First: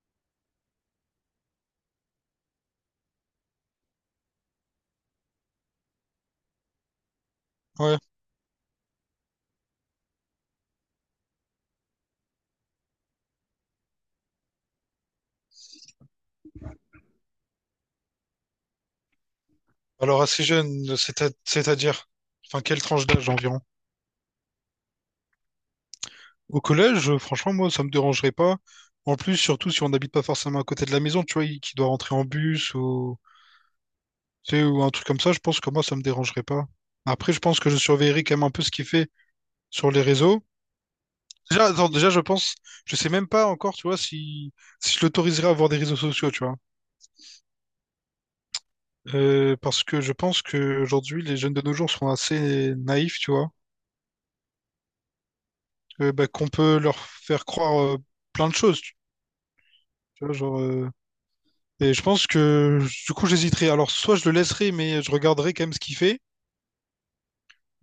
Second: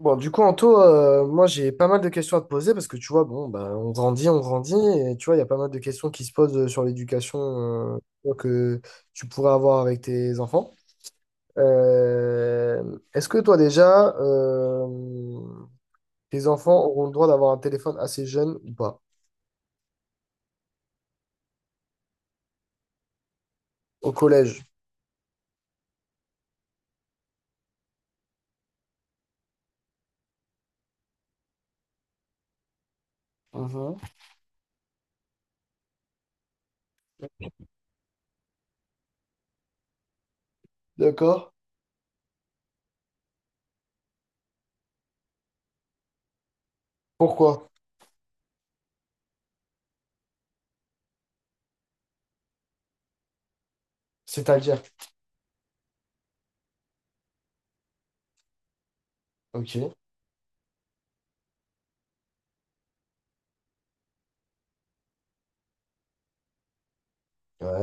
Bon, du coup, Anto, moi j'ai pas mal de questions à te poser parce que tu vois, bon, ben, on grandit, et tu vois, il y a pas mal de questions qui se posent sur l'éducation Ouais. euh, que tu pourrais avoir avec tes enfants. Est-ce que toi déjà, tes enfants auront le droit d'avoir un téléphone assez jeune ou pas? Alors assez jeune, c'est c'est-à-dire, enfin quelle tranche d'âge environ? Au collège. Au collège, franchement, moi, ça me dérangerait pas. En plus, surtout si on n'habite pas forcément à côté de la maison, tu vois, qui doit rentrer en bus ou, Mhm. tu sais, ou un truc comme ça, je pense que moi, ça me dérangerait pas. Après, je pense que je surveillerai quand même un peu ce qu'il fait sur les réseaux. D'accord. Déjà, attends, déjà, je pense, je sais même pas encore, tu vois, si je l'autoriserais à avoir des réseaux sociaux, tu vois. Pourquoi? Parce que je pense que aujourd'hui les jeunes de nos jours sont assez naïfs, tu vois. C'est-à-dire. Bah, qu'on peut leur faire croire plein de choses. Tu Ok. tu vois, genre, et je pense que du coup, j'hésiterai. Alors, soit je le laisserai, mais je regarderai quand même ce qu'il fait,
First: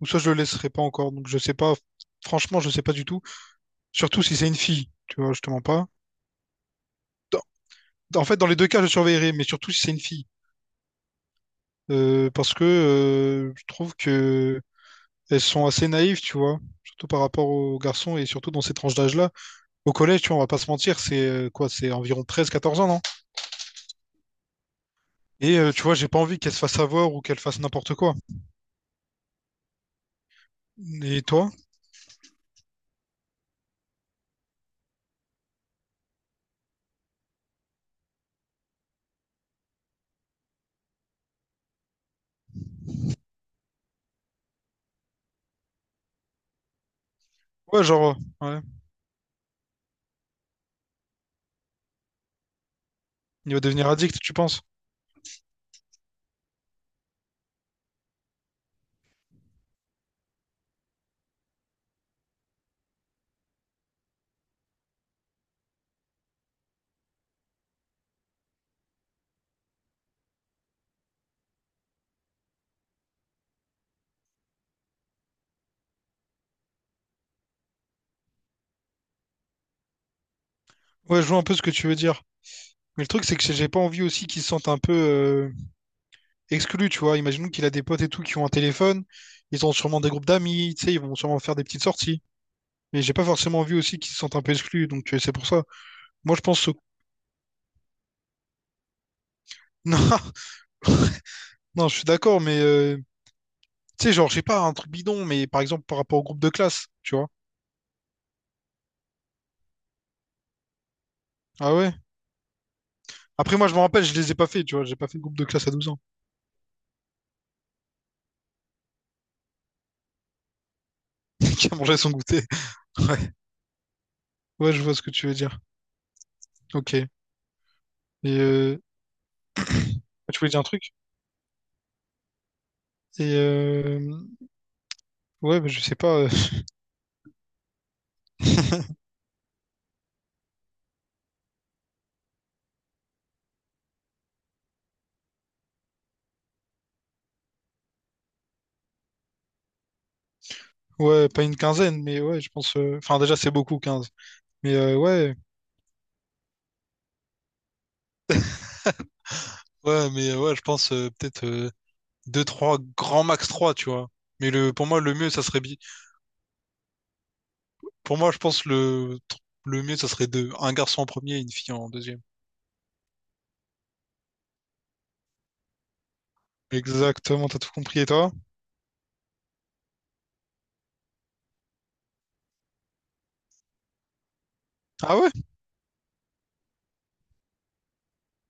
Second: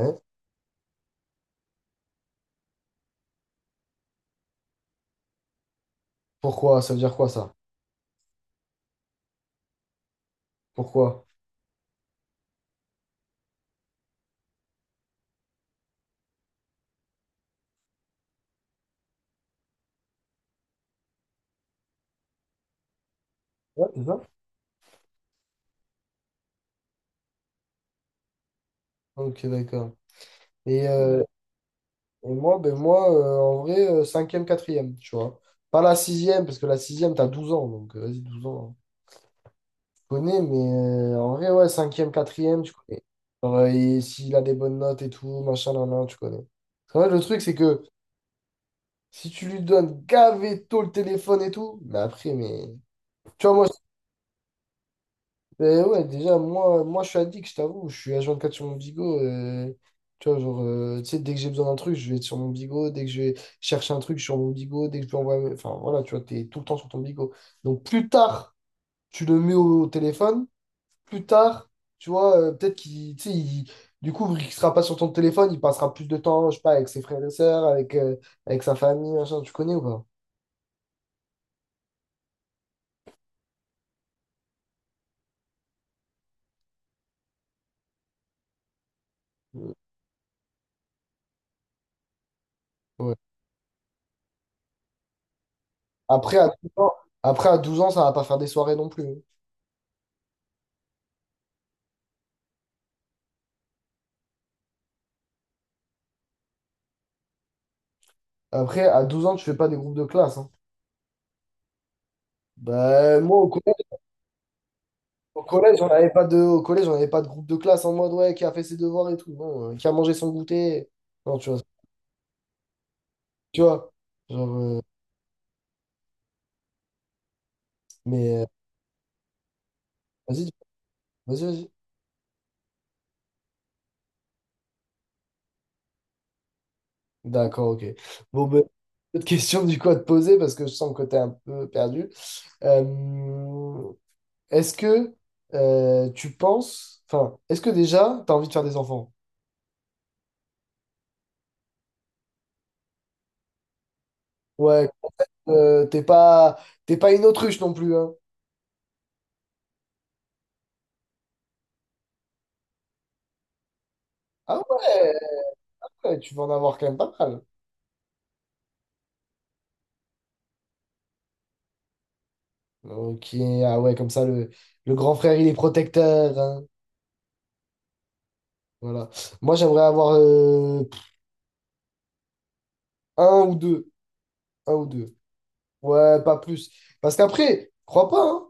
ou soit je le laisserai pas encore. Donc, je sais pas. Franchement, je sais pas du tout. Surtout si c'est une fille, tu vois, je te mens pas. Pourquoi? Ça veut dire quoi ça? En fait, dans les deux cas, je surveillerai, mais surtout si c'est une fille. Pourquoi? Parce que je trouve que elles sont assez naïves, tu vois, surtout par rapport aux garçons et surtout dans ces tranches d'âge-là. Au collège, tu vois, on va pas se mentir, c'est quoi, c'est environ 13, 14 ans, non? Ouais, c'est ça. Et tu vois, j'ai pas envie qu'elle se fasse avoir ou qu'elle fasse n'importe quoi. Ok, d'accord. Et Et euh, toi? Et moi, ben moi en vrai, cinquième, quatrième, tu vois. Pas la sixième, parce que la sixième, t'as 12 ans, donc vas-y, 12 ans. Hein. Tu connais, mais en vrai, ouais, cinquième, quatrième, tu connais. Genre, et s'il a des bonnes notes et tout, machin, nan, nan, tu connais. En vrai, le truc, c'est que Ouais, genre, ouais. si tu lui donnes gavé tôt le téléphone et tout, mais après, mais... Tu Il vois, va moi, devenir addict, tu penses? mais ouais, déjà, moi je suis addict, je t'avoue. Je suis H24 sur mon Bigo. Tu vois, genre, tu sais, dès que j'ai besoin d'un truc, je vais être sur mon Bigo. Dès que je vais chercher un truc, je suis sur mon Bigo. Dès que je peux envoyer. Enfin, voilà, tu vois, t'es tout le temps sur ton Bigo. Donc, plus tard, tu le mets au téléphone. Plus tard, tu vois, peut-être qu'il. Tu sais, du coup, il sera pas sur ton téléphone, il passera plus de temps, je sais pas, avec ses frères et sœurs, avec sa famille, machin. Tu connais ou pas? Ouais, je vois un peu ce que tu veux dire. Mais le truc, c'est que j'ai pas envie aussi qu'il se sente un peu exclu, tu vois. Imaginons qu'il a des potes et tout qui ont un téléphone. Ils Euh, ont sûrement des groupes d'amis, tu sais, ils vont sûrement faire des petites sorties. Mais j'ai Ouais. pas forcément envie aussi qu'ils se sentent un peu exclus, donc c'est pour ça. Moi, Après, je à pense... 12 ans, après, à 12 ans, ça va pas faire des soirées non plus. Hein. Non, non, je suis d'accord, mais... tu sais, genre, je sais pas, un truc bidon, mais par exemple, par rapport au groupe de classe, tu vois. Après, à 12 ans, tu fais pas des groupes de classe. Hein. Ah ouais? Bah, moi, au Après, moi, je me collège, rappelle, je les ai pas fait, tu vois. J'ai pas fait de groupe au de classe à collège, on 12 ans. n'avait pas de, au collège, on avait pas de groupe de classe en mode, ouais, qui a fait ses devoirs et tout. Non, qui a mangé son goûter. Non, tu vois. Qui a mangé son goûter. Ouais. Tu vois. Genre, Ouais, je vois ce que tu veux dire. Ok. Et mais euh, tu vas-y, voulais dire un truc? vas-y, vas-y. Et ouais, mais je sais pas. D'accord, ok. Bon, ben, autre question du coup à te poser parce que je sens que t'es un peu perdu. Euh, est-ce que tu penses, enfin, est-ce que déjà, t'as envie de faire des enfants? Ouais, pas une quinzaine, mais ouais, je pense. Enfin, déjà, c'est beaucoup, quinze. Mais Ouais, ouais. euh, t'es pas, t'es pas une autruche non plus, hein. Ouais, mais ouais, je pense peut-être 2, 3, grand max 3 tu vois. Mais Ah pour moi, ouais. le mieux, ça serait... Ouais, tu vas en avoir quand même pas mal. pour moi, je pense le mieux, ça serait deux. Un garçon en premier et une fille en deuxième. Ok, ah ouais, comme ça, le grand frère, il est protecteur. Hein. Exactement, t'as tout compris. Et toi? Voilà. Moi, j'aimerais avoir un ou deux. Un ou deux. Ah ouais? Ouais, pas plus. Parce qu'après, crois pas, hein.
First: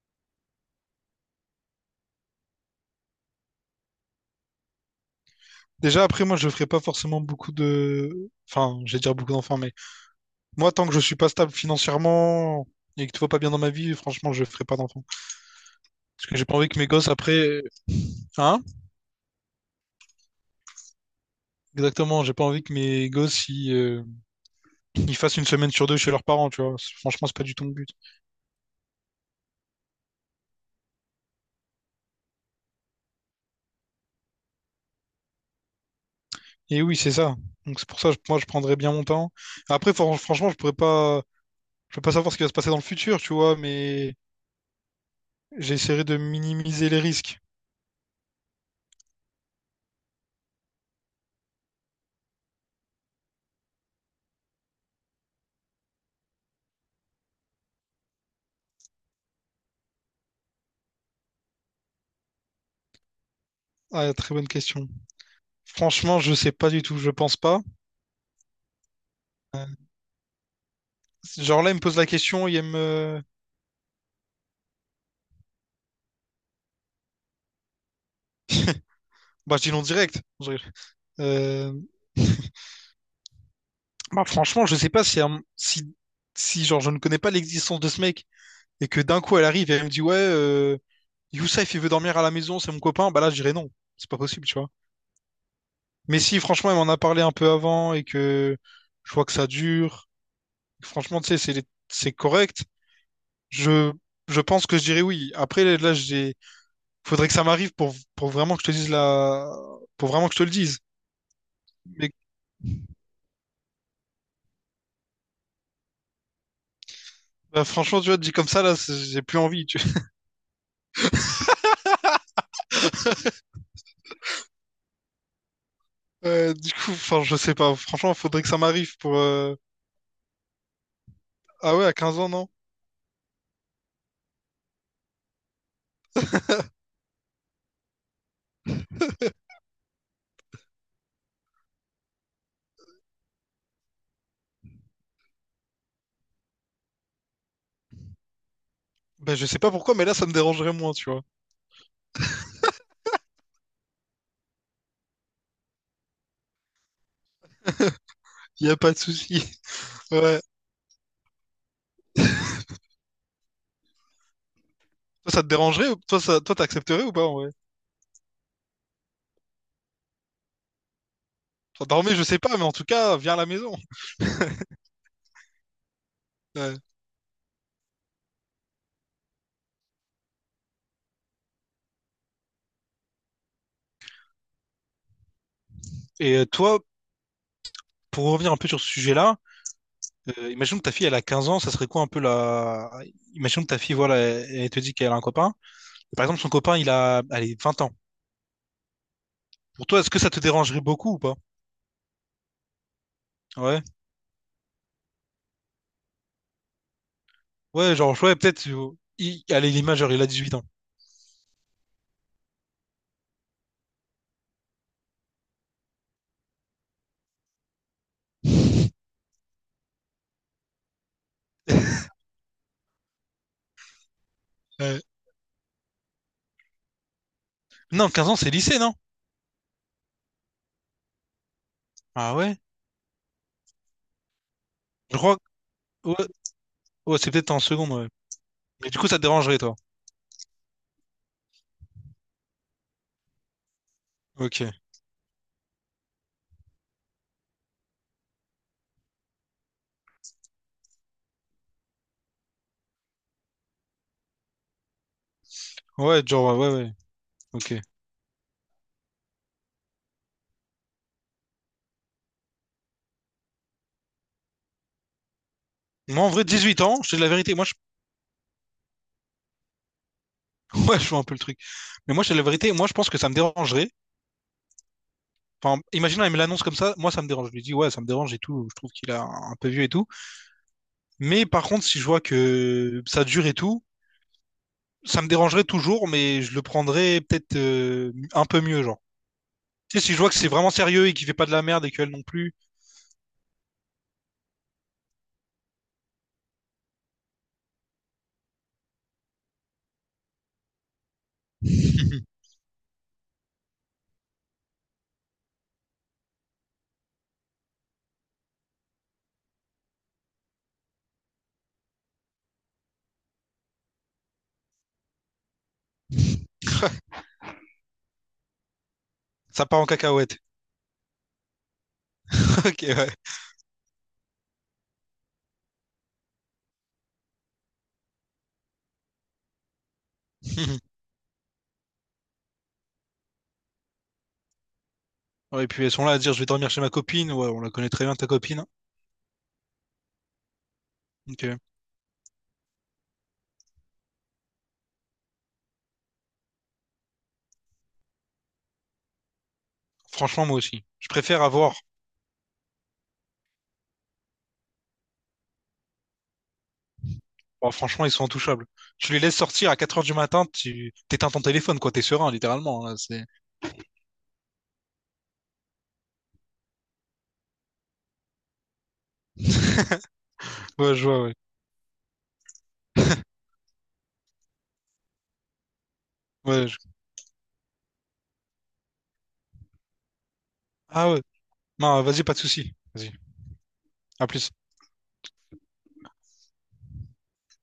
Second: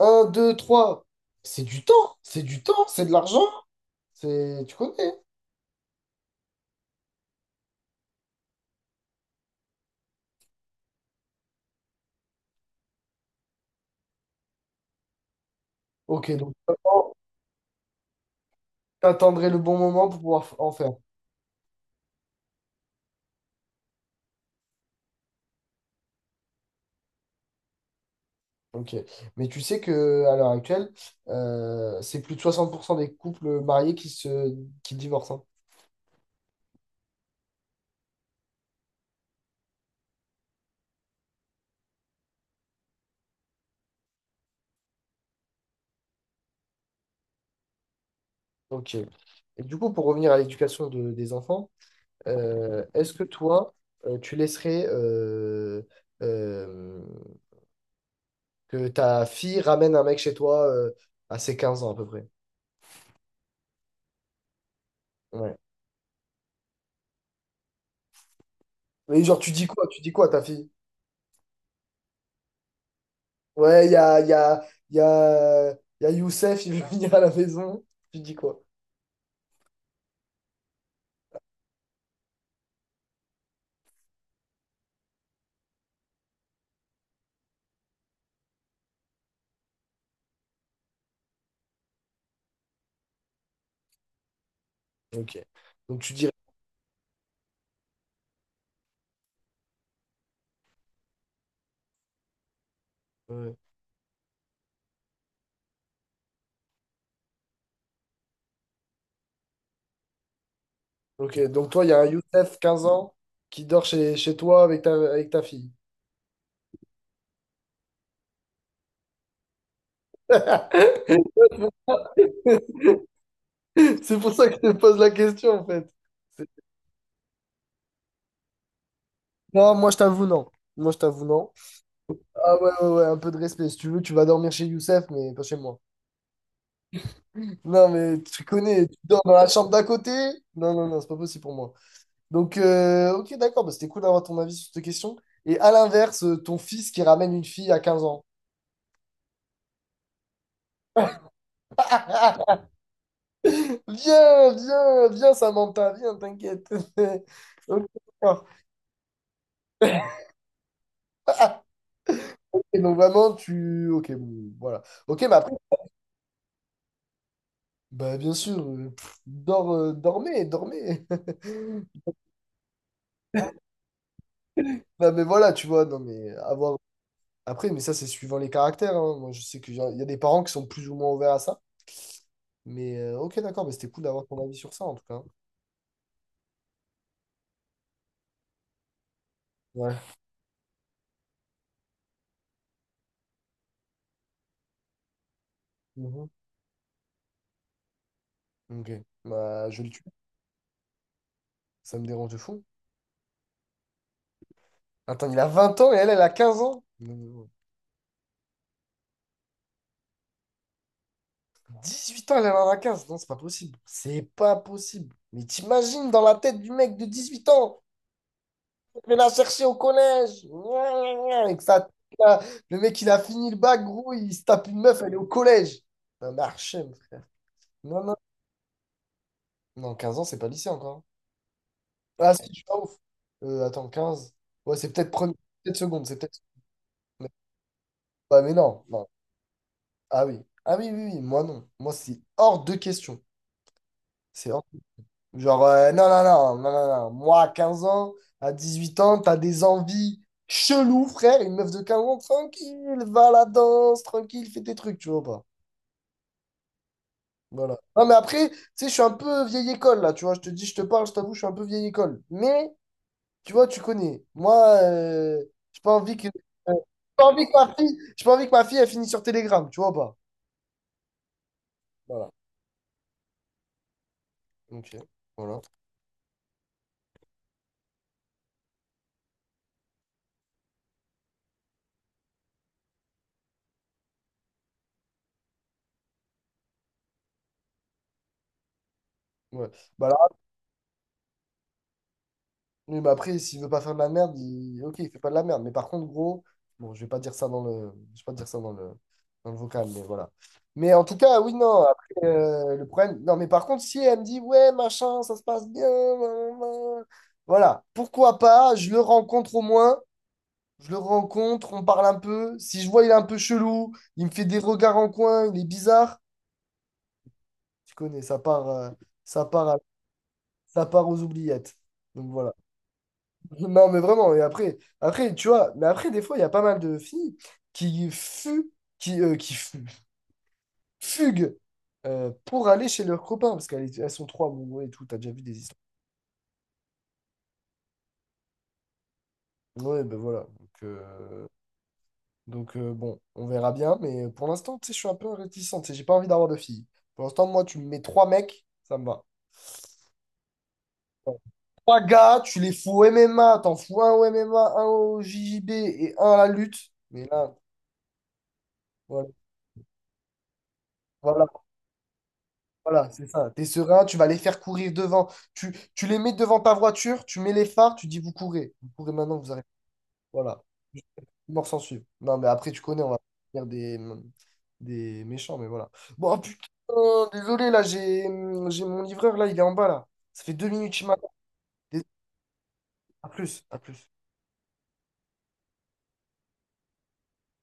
Un, deux, trois. C'est du temps. C'est du temps. C'est de l'argent. C'est... Tu connais. Hein. Déjà, après, moi, je ferai pas forcément beaucoup de. Enfin, je vais dire beaucoup d'enfants, mais. Moi, tant que je suis pas stable financièrement et que tout va pas bien dans ma vie, franchement, je ferai pas d'enfant. Parce Ok, que j'ai donc pas envie que mes gosses après, hein? t'attendrais le bon moment pour pouvoir en faire. Exactement, j'ai pas envie que mes gosses ils, ils fassent une semaine sur deux chez leurs parents, tu vois. Franchement, c'est pas du tout mon but. Ok. Mais tu sais que à l'heure actuelle, c'est plus de 60% des couples mariés qui divorcent. Hein. Et oui, c'est ça. Donc c'est pour ça, moi, je prendrais bien mon temps. Après, franchement, je peux pas savoir ce qui va se passer dans le futur, tu vois, mais j'essaierai de minimiser les risques. Ok. Et du coup, pour revenir à l'éducation des enfants, est-ce que toi, tu laisserais euh, que ta fille ramène un mec chez toi à ses 15 ans à peu près? Ah, très bonne question. Ouais. Franchement, je sais pas du tout, je pense pas. Mais genre, tu Euh, dis quoi? Tu dis quoi à ta fille? Genre là, il me pose la question, il me... Ouais, il y a, il y a Youssef, il veut venir à la maison. Tu dis quoi? Bah, je dis non direct. Je Euh, Bah, franchement, je sais pas si, un- si, si genre, je ne connais pas l'existence de ce mec et que d'un coup elle arrive et elle me dit ouais, Youssef il veut dormir à la maison, c'est mon copain, bah là je dirais non, c'est pas possible, tu vois. Ok. Donc tu Mais dirais. si franchement elle m'en a parlé un peu avant et que je vois que ça dure, franchement tu sais c'est correct, Ouais. je je pense que je dirais oui. Après là j'ai faudrait que ça m'arrive pour vraiment que je te dise la pour vraiment que je te le dise. Ok. Donc toi, il y a un Mais Youssef, 15 ans, qui dort chez toi avec ta fille. bah, franchement tu vois dit comme ça là j'ai plus envie, tu vois. C'est pour ça que je te pose la question en fait. Ouais, du coup, enfin, je sais pas. Franchement, faudrait que ça m'arrive pour. Non, moi je t'avoue, non. Moi je t'avoue, non. Ah ouais, à 15 ans, non? Ah ouais, ouais, ouais, un peu de respect. Si tu veux, tu vas dormir chez Youssef, mais pas chez moi. Non, mais tu connais, tu dors dans la chambre d'à côté. Non, non, non, c'est pas possible pour moi. Donc, ok, d'accord, bah, c'était cool d'avoir ton avis sur cette question. Et à l'inverse, ton fils qui ramène une fille à 15 ans. Ben, je sais pas pourquoi, mais là, ça me dérangerait moins, tu vois. Viens, viens, viens, Samantha, viens, t'inquiète. Ok, d'accord. Y a pas de souci. Ouais. Et donc vraiment, tu... Ok, bon, voilà. Ok, mais Toi, ça te après, dérangerait? Toi, ça... toi, t'accepterais ou pas, en vrai? bah, bien sûr, dormez, dormez. Enfin, dormir, je sais pas, mais en tout cas, viens à la maison. Bah, mais voilà, tu vois, non, mais Ouais. avoir. Après, mais ça, c'est suivant les caractères. Hein. Moi, je sais qu'il y a des parents qui sont plus ou moins ouverts à ça. Mais ok, d'accord, mais c'était cool d'avoir ton avis sur ça, en tout cas. Et toi, pour revenir un peu sur ce sujet-là, Ouais. Imagine que ta fille, elle a 15 ans, ça serait quoi un peu la... Imagine que ta fille, voilà, elle, elle te dit qu'elle a un copain. Par Mhm. exemple, son copain, il a, allez, 20 ans. Ok. Bah, je Pour le toi, tue. est-ce que ça te dérangerait beaucoup ou pas? Ça me dérange de fou. Ouais. Attends, il a 20 ans et elle a 15 ans? Non, non, Ouais, genre, ouais, peut-être, il... allez, l'image, genre, il a 18 ans. non. 18 ans, elle en a 15. Non, c'est pas possible. C'est pas possible. Mais t'imagines dans la tête du mec de 18 ans, il l'a cherché au collège. Gna, gna, gna, avec sa... Le mec, il a fini le bac, gros, il se tape une Euh, meuf, elle est au collège. Un archem. Non, non, non. 15 ans, c'est lycée, non? Non, 15 ans, c'est pas lycée encore. Ah, Ah si, je ouais? suis pas ouf. Attends, quinze. Ouais, c'est peut-être Je premier, crois que- peut-être seconde, Ouais, c'est peut-être. ouais, Mais... c'est peut-être en seconde, ouais. Ouais, mais non, Mais du non. coup, ça te dérangerait, toi. Ah oui. Ah oui, oui, oui, moi non. Moi, c'est hors de question. C'est hors... Ok. Genre, non, non, non, non, non, non. Moi, à 15 ans, à 18 ans, t'as des envies cheloues, frère. Une meuf de 15 ans, tranquille, va à la danse, tranquille, fais tes trucs, tu vois ou pas. Ouais, genre, ouais, ouais, ouais. Ok. Voilà. Non, mais après, tu sais, je suis un peu vieille école, là, tu vois. Je te dis, je te parle, je t'avoue, je suis un peu vieille école. Mais. Tu vois, tu connais. Moi, euh, j'ai pas envie Moi, que. en vrai, J'ai 18 ans, je te dis pas la envie que vérité. Moi, je... ma fille, j'ai pas envie que ma fille, elle finisse sur Telegram, tu vois ou pas? Ouais, je vois un peu le truc. Mais moi, je Voilà. te dis la vérité. Moi, je pense que ça me dérangerait. Ok. Voilà. Enfin, imagine, elle me l'annonce comme ça. Moi, ça me dérange. Je lui dis, ouais, ça me dérange et tout. Je trouve qu'il a un peu vieux et tout. Mais par contre, si je vois que ça dure et tout, ça me dérangerait toujours, mais je le prendrais peut-être un peu mieux, genre. Ouais. Tu sais, Bah si là, je vois que c'est vraiment sérieux et qu'il fait pas de la merde et qu'elle non plus. oui, mais après, s'il veut pas faire de la merde, il... ok, il fait pas de la merde. Mais par contre, gros, bon, je vais pas dire ça dans le. Je vais pas dire ça dans le vocal, mais voilà. Mais en tout cas, oui, non. Après, le problème. Non, mais par contre, si elle me dit, ouais, machin, ça se passe bien. Blablabla. Voilà. Pourquoi pas? Je le rencontre au moins. Je le rencontre, on parle un peu. Si je vois, il est un peu chelou, il me fait des regards en coin, il est bizarre. Tu connais, ça Ça part, à- part en cacahuète. ça part aux oubliettes. Donc voilà. Ok, ouais. Non, mais vraiment. Et après, tu vois, mais après, des fois, il y a pas mal de filles qui fuient, qui fuguent pour aller chez leurs copains parce qu'elles sont trois, bon, ouais, et tout. T'as déjà vu des Ouais, et histoires. puis elles sont là à dire je vais dormir chez ma copine. Ouais, on la connaît très bien ta copine. Ouais, ben voilà. Donc, Ok. Bon, on verra bien, mais pour l'instant, tu sais, je suis un peu réticent, tu sais, j'ai pas envie d'avoir de filles. Pour l'instant, moi, tu me mets trois mecs, ça me va. Franchement, moi aussi. Je Bon, préfère avoir. trois gars, tu les fous au MMA, t'en fous un au MMA, un au JJB et un à la lutte. Mais là, Bon, franchement, ils sont intouchables. Tu les voilà, laisses sortir à 4 heures du matin, tu t'éteins ton voilà, téléphone, quoi. T'es serein, littéralement. Là, voilà, c'est... c'est ça. T'es serein, tu vas les faire courir devant. Tu les mets devant ta voiture, tu mets les phares, tu dis vous courez. Vous courez maintenant, vous arrêtez. Voilà. Ouais, Les je vois, ouais. morts s'en suivent. Non, mais après, tu connais, on va faire des méchants, mais voilà. Bon, ah, putain, Ouais, je- désolé, là, j'ai mon livreur, là, il est en bas, là. Ça fait 2 minutes qu'il Ah ouais. m'attend. Non, Désolé. vas-y, pas de souci. Vas-y. À plus, à plus. À plus.